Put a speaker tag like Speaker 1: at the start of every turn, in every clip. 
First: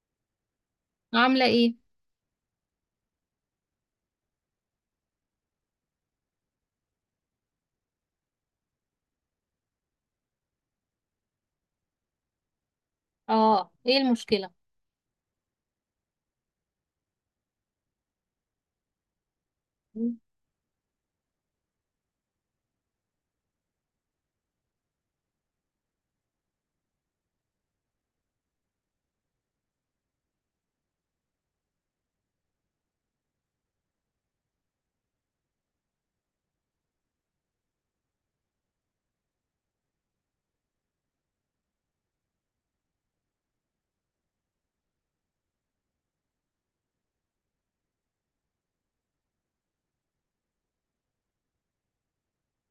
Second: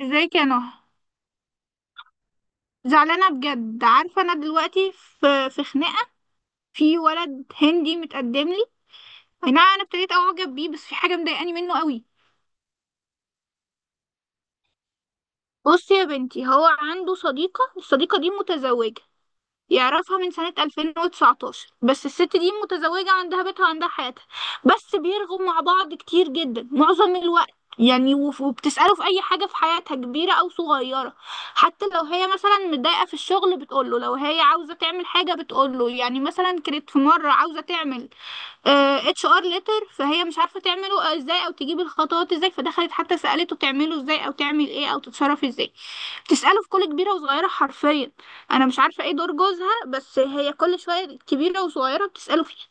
Speaker 1: ازيك يا نهى؟
Speaker 2: عاملة ايه؟
Speaker 1: زعلانه بجد، عارفه انا دلوقتي في خناقه. في ولد هندي متقدم لي. اي نعم انا ابتديت اعجب بيه، بس في حاجه مضايقاني منه قوي.
Speaker 2: اه ايه المشكلة؟
Speaker 1: بصي يا بنتي، هو عنده صديقه، الصديقه دي متزوجه،
Speaker 2: مم.
Speaker 1: يعرفها من سنة 2019، بس الست دي متزوجة عندها بيتها وعندها حياتها. بس بيرغوا مع بعض كتير جدا معظم الوقت، يعني وبتسأله في أي حاجة في حياتها كبيرة أو صغيرة. حتى لو هي مثلا متضايقة في الشغل بتقوله، لو هي عاوزة تعمل حاجة بتقوله، يعني مثلا كانت في مرة عاوزة تعمل HR ليتر، فهي مش عارفة تعمله ازاي أو تجيب الخطوات ازاي، فدخلت حتى سألته تعمله ازاي أو تعمل ايه أو تتصرف ازاي. تسأله في كل كبيرة وصغيرة حرفيا. أنا مش عارفة إيه دور جوزها، بس هي كل شوية كبيرة وصغيرة بتسأله فيه.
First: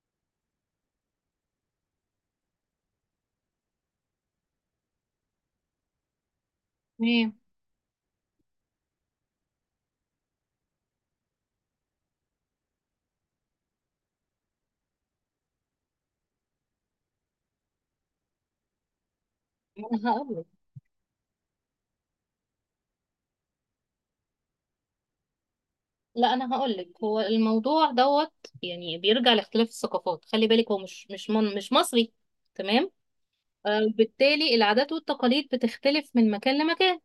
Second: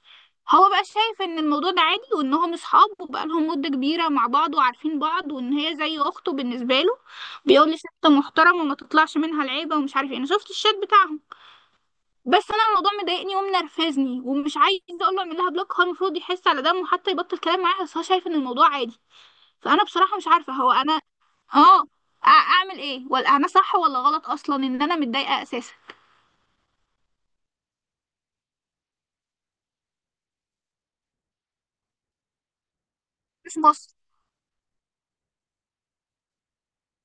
Speaker 1: هو بقى شايف إن الموضوع ده عادي وإنهم أصحاب وبقالهم مدة كبيرة مع بعض وعارفين بعض وإن هي زي أخته بالنسبة له.
Speaker 2: تمام.
Speaker 1: بيقول لي ست محترمة وما تطلعش منها العيبة ومش عارف إيه، أنا شفت الشات بتاعهم. بس أنا الموضوع مضايقني ومنرفزني ومش عايزة أقول له أعمل لها بلوك، هو المفروض يحس على دمه وحتى يبطل كلام معاها، بس هو شايف إن الموضوع عادي. فانا
Speaker 2: انا
Speaker 1: بصراحه مش
Speaker 2: هقولك.
Speaker 1: عارفه هو انا اعمل ايه، ولا انا صح ولا غلط اصلا ان انا متضايقه اساسا.
Speaker 2: لا انا هقولك، هو الموضوع دوت. يعني بيرجع لاختلاف الثقافات، خلي بالك هو مش مصري. تمام.
Speaker 1: مش مصر.
Speaker 2: بالتالي العادات والتقاليد بتختلف من مكان لمكان.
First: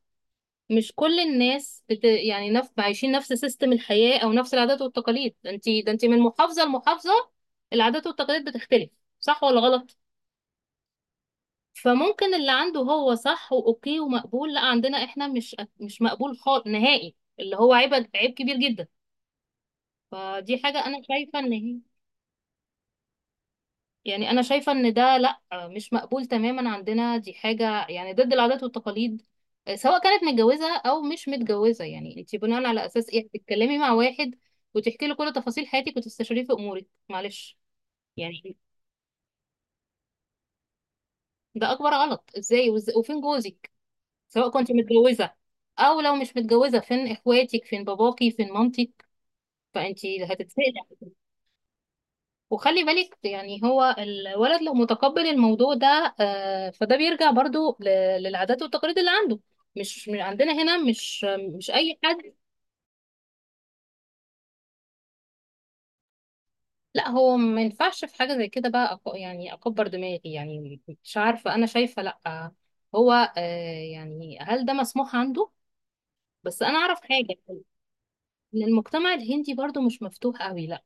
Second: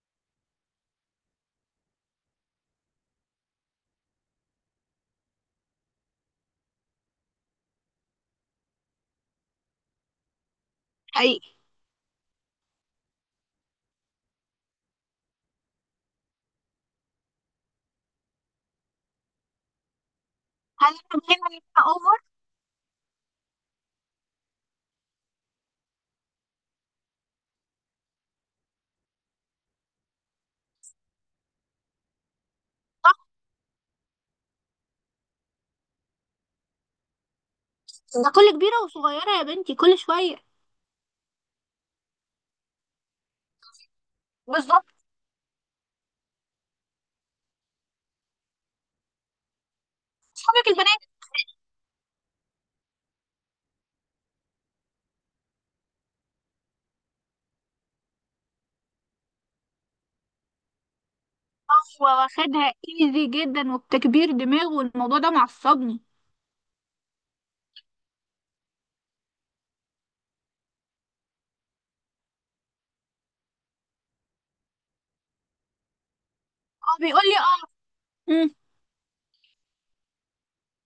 Speaker 2: مش كل الناس عايشين نفس سيستم الحياة او نفس العادات والتقاليد، ده انت من محافظة لمحافظة، العادات والتقاليد بتختلف، صح ولا غلط؟
Speaker 1: حقيقي.
Speaker 2: فممكن اللي عنده هو صح واوكي ومقبول، لا عندنا احنا مش مقبول خالص نهائي، اللي هو عيب عيب كبير جدا. فدي حاجة
Speaker 1: هل
Speaker 2: انا
Speaker 1: انا
Speaker 2: شايفة
Speaker 1: دايما
Speaker 2: ان هي.
Speaker 1: ببقى اوفر؟
Speaker 2: يعني انا شايفة ان ده لا، مش مقبول تماما عندنا، دي حاجة يعني ضد العادات والتقاليد، سواء كانت متجوزة او مش متجوزة. يعني انت بناء على اساس ايه بتتكلمي مع واحد وتحكي له كل تفاصيل حياتك وتستشيريه في امورك، معلش
Speaker 1: ده كل
Speaker 2: يعني.
Speaker 1: كبيره وصغيره يا بنتي، كل شويه.
Speaker 2: ده اكبر غلط، ازاي وفين جوزك سواء كنت
Speaker 1: بالظبط.
Speaker 2: متجوزة، أو لو مش متجوزة فين إخواتك، فين باباكي، فين مامتك؟ فأنت
Speaker 1: اصحابك
Speaker 2: هتتسألي.
Speaker 1: البنات.
Speaker 2: وخلي بالك يعني هو الولد لو متقبل الموضوع ده فده بيرجع برضو للعادات والتقاليد اللي عنده، مش من عندنا هنا، مش أي
Speaker 1: هو
Speaker 2: حد.
Speaker 1: واخدها ايزي جدا وبتكبير دماغ والموضوع ده معصبني.
Speaker 2: لا هو ما ينفعش في حاجة زي كده بقى، يعني أكبر دماغي، يعني مش عارفة، أنا شايفة لا. هو يعني هل ده مسموح عنده؟ بس أنا
Speaker 1: اه
Speaker 2: أعرف
Speaker 1: بيقول لي
Speaker 2: حاجة،
Speaker 1: اه. مم.
Speaker 2: إن المجتمع الهندي برضو مش مفتوح قوي لا.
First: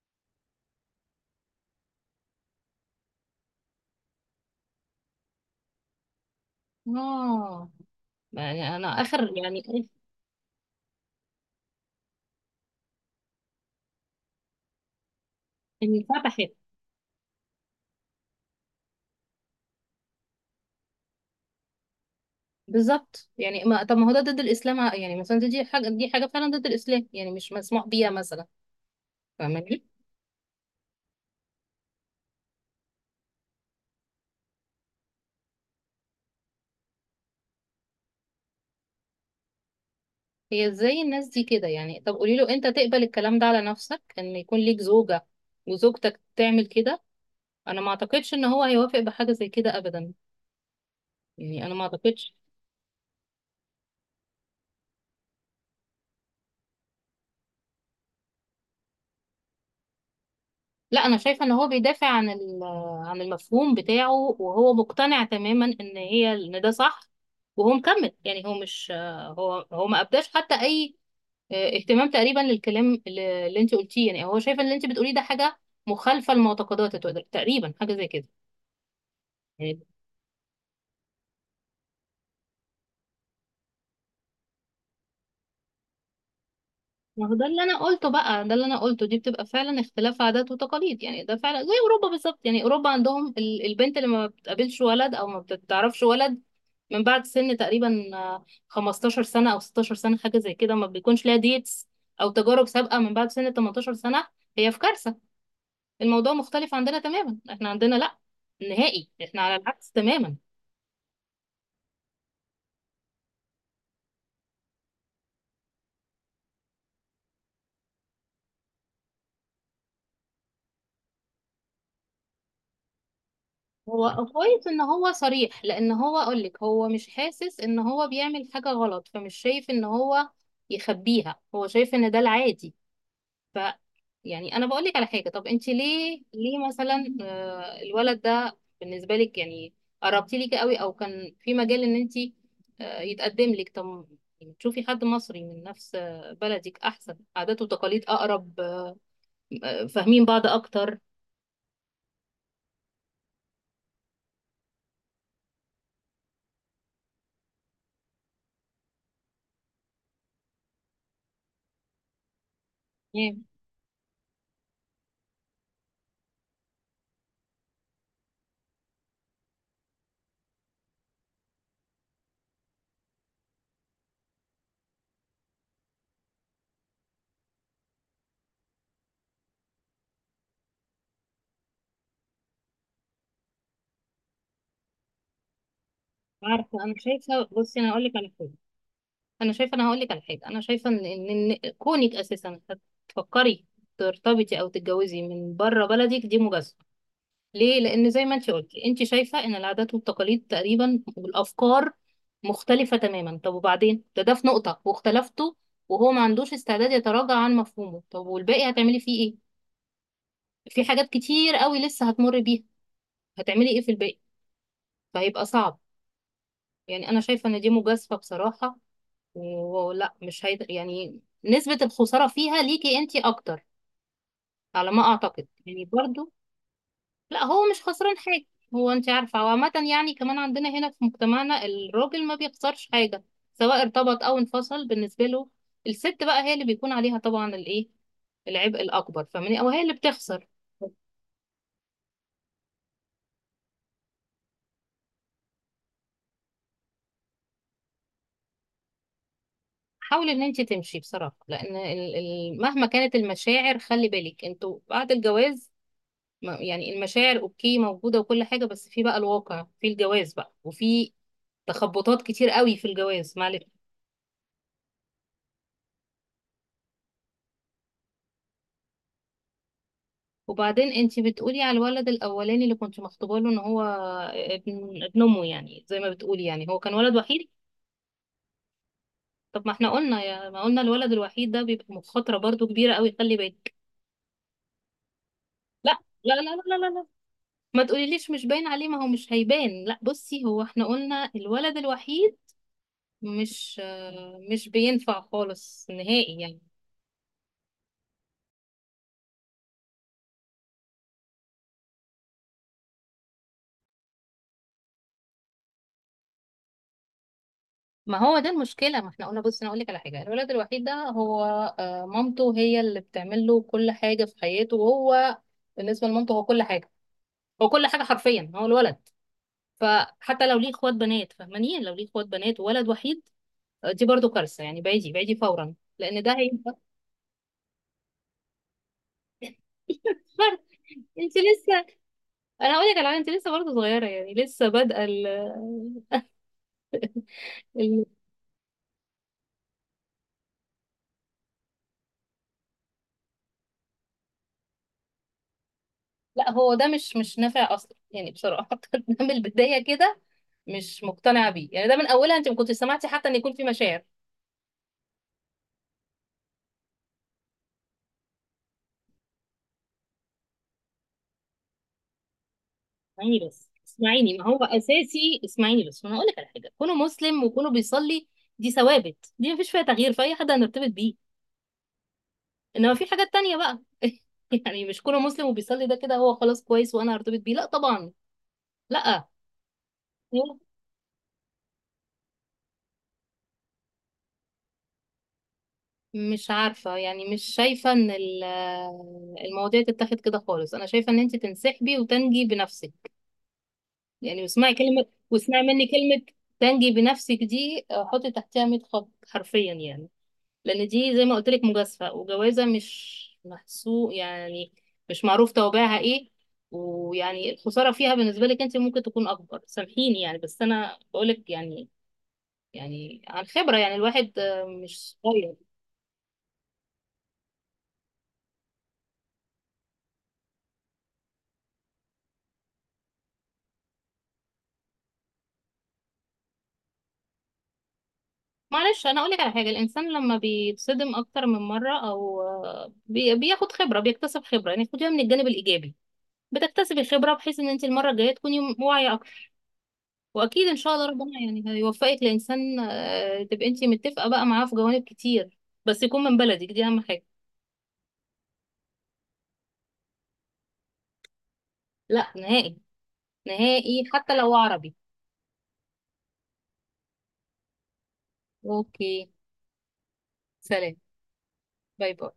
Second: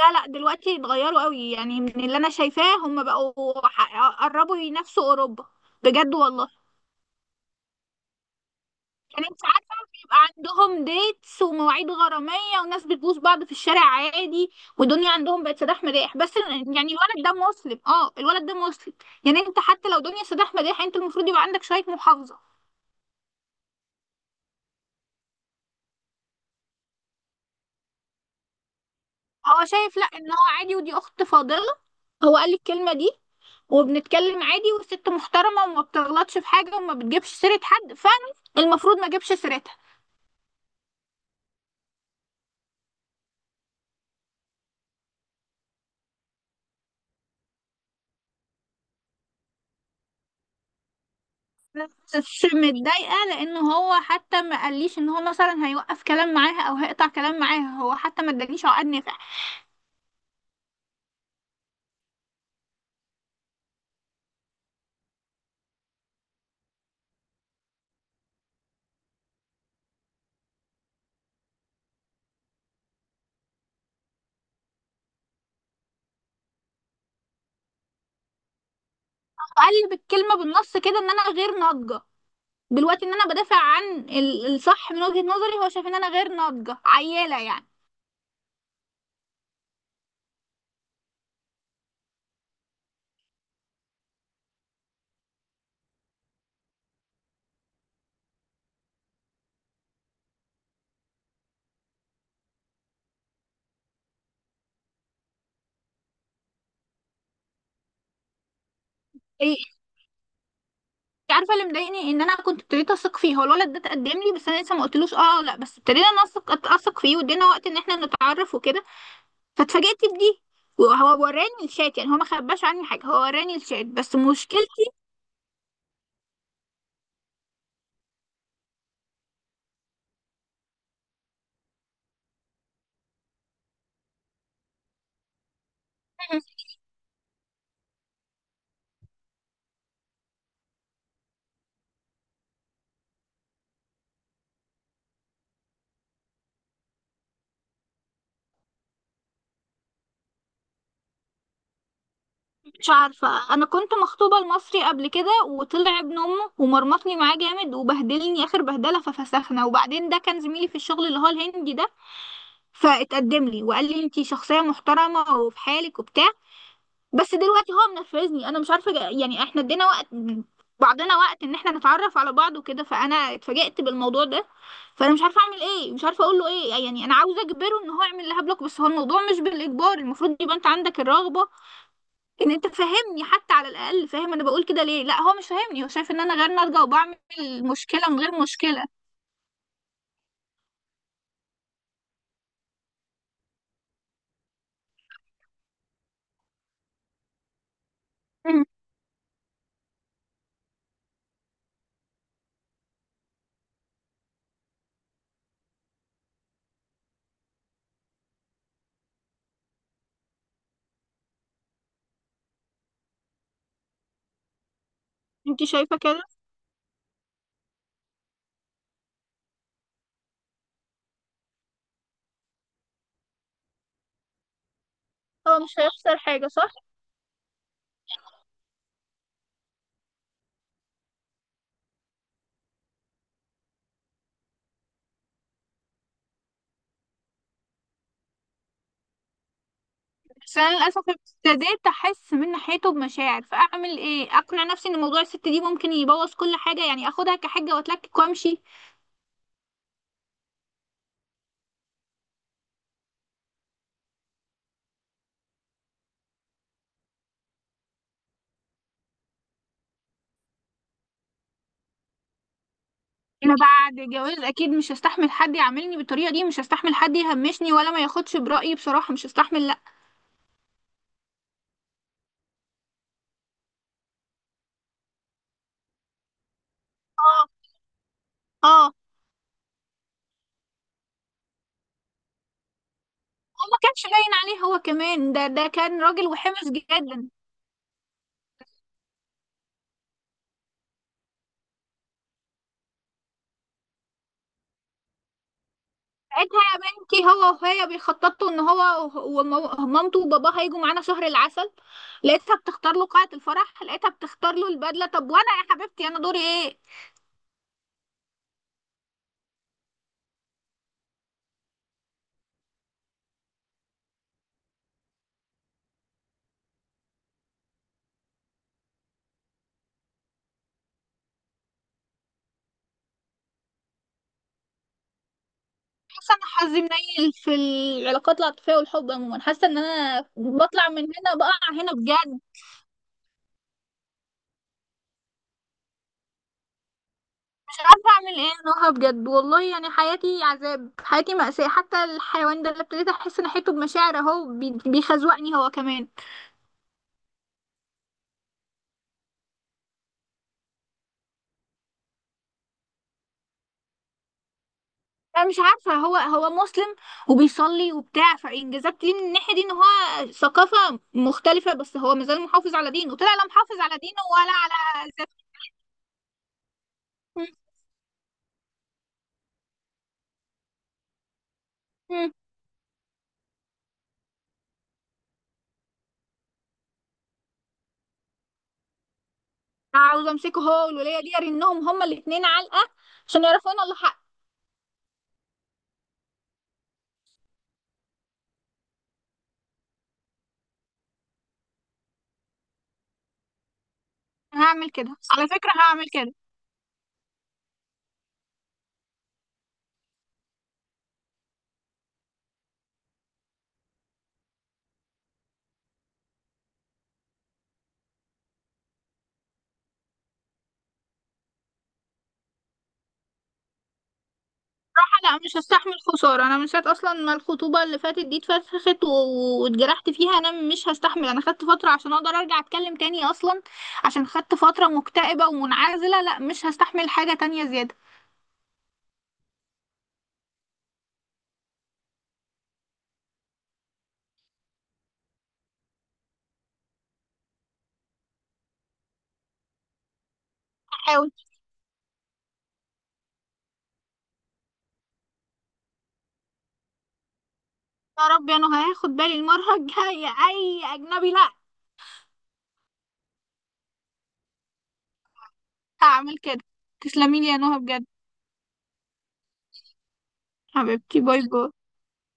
Speaker 1: لا لا دلوقتي اتغيروا قوي، يعني من اللي انا شايفاه هم بقوا قربوا ينافسوا اوروبا. بجد والله.
Speaker 2: اه. يعني انا
Speaker 1: يعني
Speaker 2: اخر
Speaker 1: انت
Speaker 2: يعني
Speaker 1: عارفه
Speaker 2: إيه؟
Speaker 1: بيبقى عندهم ديتس ومواعيد غراميه وناس بتبوس بعض في الشارع عادي، والدنيا عندهم بقت سداح مداح بس.
Speaker 2: انفتحت.
Speaker 1: يعني الولد ده مسلم، اه الولد ده مسلم. يعني انت حتى لو دنيا سداح مداح انت المفروض يبقى عندك شويه محافظه.
Speaker 2: بالظبط. يعني ما طب ما هو ده ضد الاسلام، يعني مثلا دي حاجه فعلا ضد الاسلام، يعني مش مسموح بيها مثلا.
Speaker 1: هو
Speaker 2: فاهماني؟
Speaker 1: شايف لا ان هو عادي ودي اخت فاضله، هو قال لي الكلمه دي. وبنتكلم عادي والست محترمه وما بتغلطش في حاجه وما بتجيبش سيره حد، فانا المفروض ما اجيبش سيرتها.
Speaker 2: هي ازاي الناس دي كده؟ يعني طب قولي له انت تقبل الكلام ده على نفسك ان يكون ليك زوجه وزوجتك تعمل كده؟ انا ما اعتقدش ان هو هيوافق بحاجه زي كده ابدا، يعني انا ما
Speaker 1: بس
Speaker 2: اعتقدش.
Speaker 1: متضايقة لأنه هو حتى ما قاليش إن هو مثلا هيوقف كلام معاها أو هيقطع كلام معاها، هو حتى ما ادانيش عقد نافع.
Speaker 2: لا انا شايفه ان هو بيدافع عن عن المفهوم بتاعه، وهو مقتنع تماما ان هي ان ده صح، وهو مكمل. يعني هو مش، هو ما ابداش حتى اي اهتمام تقريبا للكلام اللي انت قلتيه. يعني هو شايف ان اللي انت بتقوليه ده حاجه مخالفه لمعتقداته تقريبا، حاجه زي كده يعني.
Speaker 1: قال بالكلمة بالنص كده إن أنا غير ناضجة دلوقتي، إن أنا بدافع عن الصح من وجهة نظري، هو شايف إن أنا غير ناضجة
Speaker 2: ما هو
Speaker 1: عيالة
Speaker 2: ده اللي
Speaker 1: يعني.
Speaker 2: انا قلته بقى، ده اللي انا قلته دي بتبقى فعلا اختلاف عادات وتقاليد، يعني ده فعلا زي اوروبا بالظبط. يعني اوروبا عندهم البنت اللي ما بتقابلش ولد او ما بتعرفش ولد من بعد سن تقريبا 15 سنة او 16 سنة حاجة زي كده، ما بيكونش ليها ديتس او تجارب سابقة. من بعد سن 18 سنة هي في كارثة. الموضوع مختلف عندنا تماما، احنا عندنا لا نهائي، احنا
Speaker 1: إيه؟
Speaker 2: على العكس تماما.
Speaker 1: إنت عارفة اللي مضايقني إن أنا كنت ابتديت أثق فيه، هو الولد ده اتقدم لي بس أنا لسه ما قلتلوش أه أو لأ، بس ابتدينا أثق فيه وادينا وقت إن إحنا نتعرف وكده، فاتفاجئت بدي. وهو وراني الشات، يعني هو ما خباش عني حاجة، هو وراني الشات، بس
Speaker 2: هو كويس ان
Speaker 1: مشكلتي.
Speaker 2: هو صريح، لان هو اقولك هو مش حاسس ان هو بيعمل حاجة غلط، فمش شايف ان هو يخبيها، هو شايف ان ده العادي. ف يعني انا بقولك على حاجة، طب انت ليه مثلا الولد ده بالنسبة لك يعني قربتي ليكي قوي او كان في مجال ان انت يتقدم لك؟ طب يعني تشوفي حد مصري من نفس بلدك، احسن، عادات وتقاليد اقرب، فاهمين بعض اكتر.
Speaker 1: مش عارفة، أنا كنت مخطوبة لمصري قبل كده وطلع ابن أمه ومرمطني معاه جامد وبهدلني آخر بهدلة ففسخنا، وبعدين ده كان زميلي في الشغل اللي هو الهندي ده،
Speaker 2: تمام.
Speaker 1: فاتقدم لي وقال لي انتي شخصية محترمة وفي حالك وبتاع. بس دلوقتي هو منرفزني، أنا مش عارفة يعني احنا ادينا وقت بعضنا وقت إن احنا نتعرف على بعض وكده، فأنا اتفاجئت بالموضوع ده. فأنا مش عارفة أعمل إيه، مش عارفة أقول له إيه، يعني أنا عاوزة أجبره إن هو يعمل لها بلوك، بس هو الموضوع مش بالإجبار، المفروض يبقى أنت عندك الرغبة ان انت فاهمني حتى، على الاقل فاهم انا بقول كده ليه. لا هو مش فاهمني، هو شايف ان انا غير ناضجه
Speaker 2: عارفة، انا
Speaker 1: وبعمل
Speaker 2: شايفة، بصي انا
Speaker 1: مشكله
Speaker 2: اقولك
Speaker 1: من
Speaker 2: على
Speaker 1: غير
Speaker 2: حاجة،
Speaker 1: مشكله.
Speaker 2: انا شايفه، انا هقول لك على حاجه، انا شايفه ان إن كونك اساسا تفكري ترتبطي او تتجوزي من بره بلدك دي مجازفه، ليه؟ لان زي ما انت
Speaker 1: مم.
Speaker 2: قلتي انت شايفه ان العادات والتقاليد تقريبا والافكار مختلفه تماما، طب وبعدين ده في نقطه واختلفتوا وهو ما عندوش استعداد يتراجع عن مفهومه، طب والباقي هتعملي فيه ايه؟ في حاجات كتير قوي لسه هتمر بيها، هتعملي ايه في الباقي؟ فهيبقى
Speaker 1: انت
Speaker 2: صعب.
Speaker 1: شايفه كده؟
Speaker 2: يعني انا شايفه ان دي مجازفه بصراحه، ولا مش هيد... يعني نسبة الخسارة فيها ليكي انتي اكتر على ما اعتقد
Speaker 1: هو مش
Speaker 2: يعني
Speaker 1: هيخسر
Speaker 2: برضو.
Speaker 1: حاجه صح؟
Speaker 2: لا هو مش خسران حاجة. هو انتي عارفة، وعامة يعني كمان عندنا هنا في مجتمعنا الراجل ما بيخسرش حاجة سواء ارتبط او انفصل، بالنسبة له. الست بقى هي اللي بيكون عليها طبعا الايه، العبء الاكبر، فاهماني؟ او هي اللي بتخسر.
Speaker 1: بس انا للاسف ابتديت احس من ناحيته بمشاعر، فاعمل ايه، اقنع نفسي ان موضوع الست دي ممكن يبوظ كل حاجه يعني، اخدها كحجه واتلكك وامشي.
Speaker 2: حاولي ان انتي تمشي بصراحة، لان مهما كانت المشاعر، خلي بالك انتوا بعد الجواز يعني المشاعر اوكي موجودة وكل حاجة، بس في بقى الواقع في الجواز بقى، وفي تخبطات كتير قوي في الجواز،
Speaker 1: انا
Speaker 2: معلش.
Speaker 1: بعد جواز اكيد مش هستحمل حد يعاملني بالطريقه دي، مش هستحمل حد يهمشني ولا ما ياخدش برايي بصراحه، مش هستحمل لا.
Speaker 2: وبعدين انتي بتقولي على الولد الاولاني اللي كنت مخطوبه له ان هو ابن امه يعني زي ما بتقولي، يعني هو كان ولد وحيد.
Speaker 1: اه. اه هو
Speaker 2: طب ما احنا قلنا يا ما قلنا الولد الوحيد ده بيبقى مخاطرة برضو كبيرة قوي، خلي بالك.
Speaker 1: ما كانش باين عليه هو كمان، ده
Speaker 2: لا،
Speaker 1: كان راجل
Speaker 2: لا، لا،
Speaker 1: وحمص
Speaker 2: لا، لا، لا،
Speaker 1: جدا.
Speaker 2: ما تقوليليش مش باين عليه، ما هو مش هيبان. لا بصي هو احنا قلنا الولد الوحيد مش مش بينفع خالص نهائي يعني.
Speaker 1: ساعتها يا بنتي هو وهي بيخططوا ان هو مامته وباباه هيجوا معانا شهر العسل. لقيتها بتختار له قاعة الفرح، لقيتها بتختار له البدلة، طب وانا يا حبيبتي انا دوري ايه؟
Speaker 2: ما هو ده المشكله، ما احنا قلنا بص، انا اقول لك على حاجه، الولد الوحيد ده هو مامته هي اللي بتعمل له كل حاجه في حياته، وهو بالنسبه لمامته هو كل حاجه، هو كل حاجه حرفيا، هو الولد. فحتى لو ليه اخوات بنات، فاهماني؟ لو ليه اخوات بنات وولد وحيد دي برضو كارثه يعني. بعيدي بعيدي فورا، لان ده
Speaker 1: حاسه ان
Speaker 2: هيبقى.
Speaker 1: حظي منيل في العلاقات العاطفية والحب عموما، حاسه ان انا بطلع من هنا
Speaker 2: انت
Speaker 1: بقع
Speaker 2: لسه،
Speaker 1: هنا بجد.
Speaker 2: انا هقول لك على حاجة، انت لسه برضه صغيره، يعني لسه بادئه.
Speaker 1: مش
Speaker 2: ال-
Speaker 1: عارفة اعمل ايه نهى بجد والله، يعني حياتي عذاب حياتي مأساة، حتى الحيوان ده اللي ابتديت احس ان حيته بمشاعر اهو بيخزوقني هو كمان.
Speaker 2: لا هو ده مش نافع اصلا يعني بصراحه. ده من البدايه كده مش مقتنعه بيه، يعني ده من اولها انت ما كنتش سمعتي حتى ان يكون في مشاعر.
Speaker 1: انا مش عارفه هو مسلم وبيصلي وبتاع، فانجازات ليه من الناحيه دي ان هو ثقافه مختلفه، بس هو مازال محافظ على دينه، طلع
Speaker 2: اسمعيني
Speaker 1: لا
Speaker 2: بس،
Speaker 1: محافظ على دينه
Speaker 2: اسمعيني ما
Speaker 1: ولا
Speaker 2: هو
Speaker 1: على
Speaker 2: اساسي،
Speaker 1: ذاته.
Speaker 2: اسمعيني بس وانا هقول لك على حاجه. كونه مسلم
Speaker 1: م-
Speaker 2: وكونه بيصلي، دي ثوابت، دي ما فيش فيها تغيير فاي حد هنرتبط بيه.
Speaker 1: م.
Speaker 2: انما في حاجات تانية بقى. يعني مش كونه مسلم وبيصلي ده كده هو خلاص كويس وانا هرتبط بيه، لا طبعا، لا.
Speaker 1: عاوز امسكه هو والوليه دي ارنهم هما الاثنين علقه عشان يعرفوا ان الله حق.
Speaker 2: مش عارفة، يعني مش شايفة ان المواضيع تتاخد كده خالص، انا شايفة ان انت تنسحبي وتنجي بنفسك. يعني
Speaker 1: أنا
Speaker 2: اسمعي
Speaker 1: هعمل
Speaker 2: كلمة
Speaker 1: كده على
Speaker 2: واسمعي
Speaker 1: فكره،
Speaker 2: مني
Speaker 1: هعمل
Speaker 2: كلمة،
Speaker 1: كده.
Speaker 2: تنجي بنفسك دي حطي تحتها 100 خط حرفيا يعني. لأن دي زي ما قلت لك مجازفة وجوازة مش محسوب يعني، مش معروف توابعها ايه، ويعني الخسارة فيها بالنسبة لك انت ممكن تكون أكبر، سامحيني يعني بس أنا بقولك، يعني يعني عن خبرة، يعني الواحد مش
Speaker 1: لا
Speaker 2: صغير.
Speaker 1: مش هستحمل خسارة، أنا من ساعة أصلا ما الخطوبة اللي فاتت دي اتفسخت واتجرحت فيها أنا مش هستحمل. أنا خدت فترة عشان أقدر أرجع أتكلم تاني أصلا، عشان خدت فترة مكتئبة ومنعزلة، لا مش هستحمل حاجة تانية زيادة.
Speaker 2: معلش أنا أقولك على حاجة، الإنسان لما بيتصدم أكتر من مرة أو بياخد خبرة، بيكتسب خبرة يعني، خديها من الجانب الإيجابي، بتكتسبي خبرة بحيث ان انت المرة الجاية تكوني واعية اكتر، واكيد ان شاء الله
Speaker 1: هحاول.
Speaker 2: ربنا يعني هيوفقك لانسان تبقي انت متفقة بقى معاه في جوانب كتير، بس يكون من بلدك، دي اهم حاجة.
Speaker 1: يا رب يا نهى، هاخد بالي المرة الجاية أي أجنبي لا.
Speaker 2: لا نهائي، نهائي حتى لو عربي.
Speaker 1: هعمل كده. تسلميلي يا نهى بجد،
Speaker 2: اوكي، سلام،
Speaker 1: حبيبتي، باي باي.
Speaker 2: باي باي.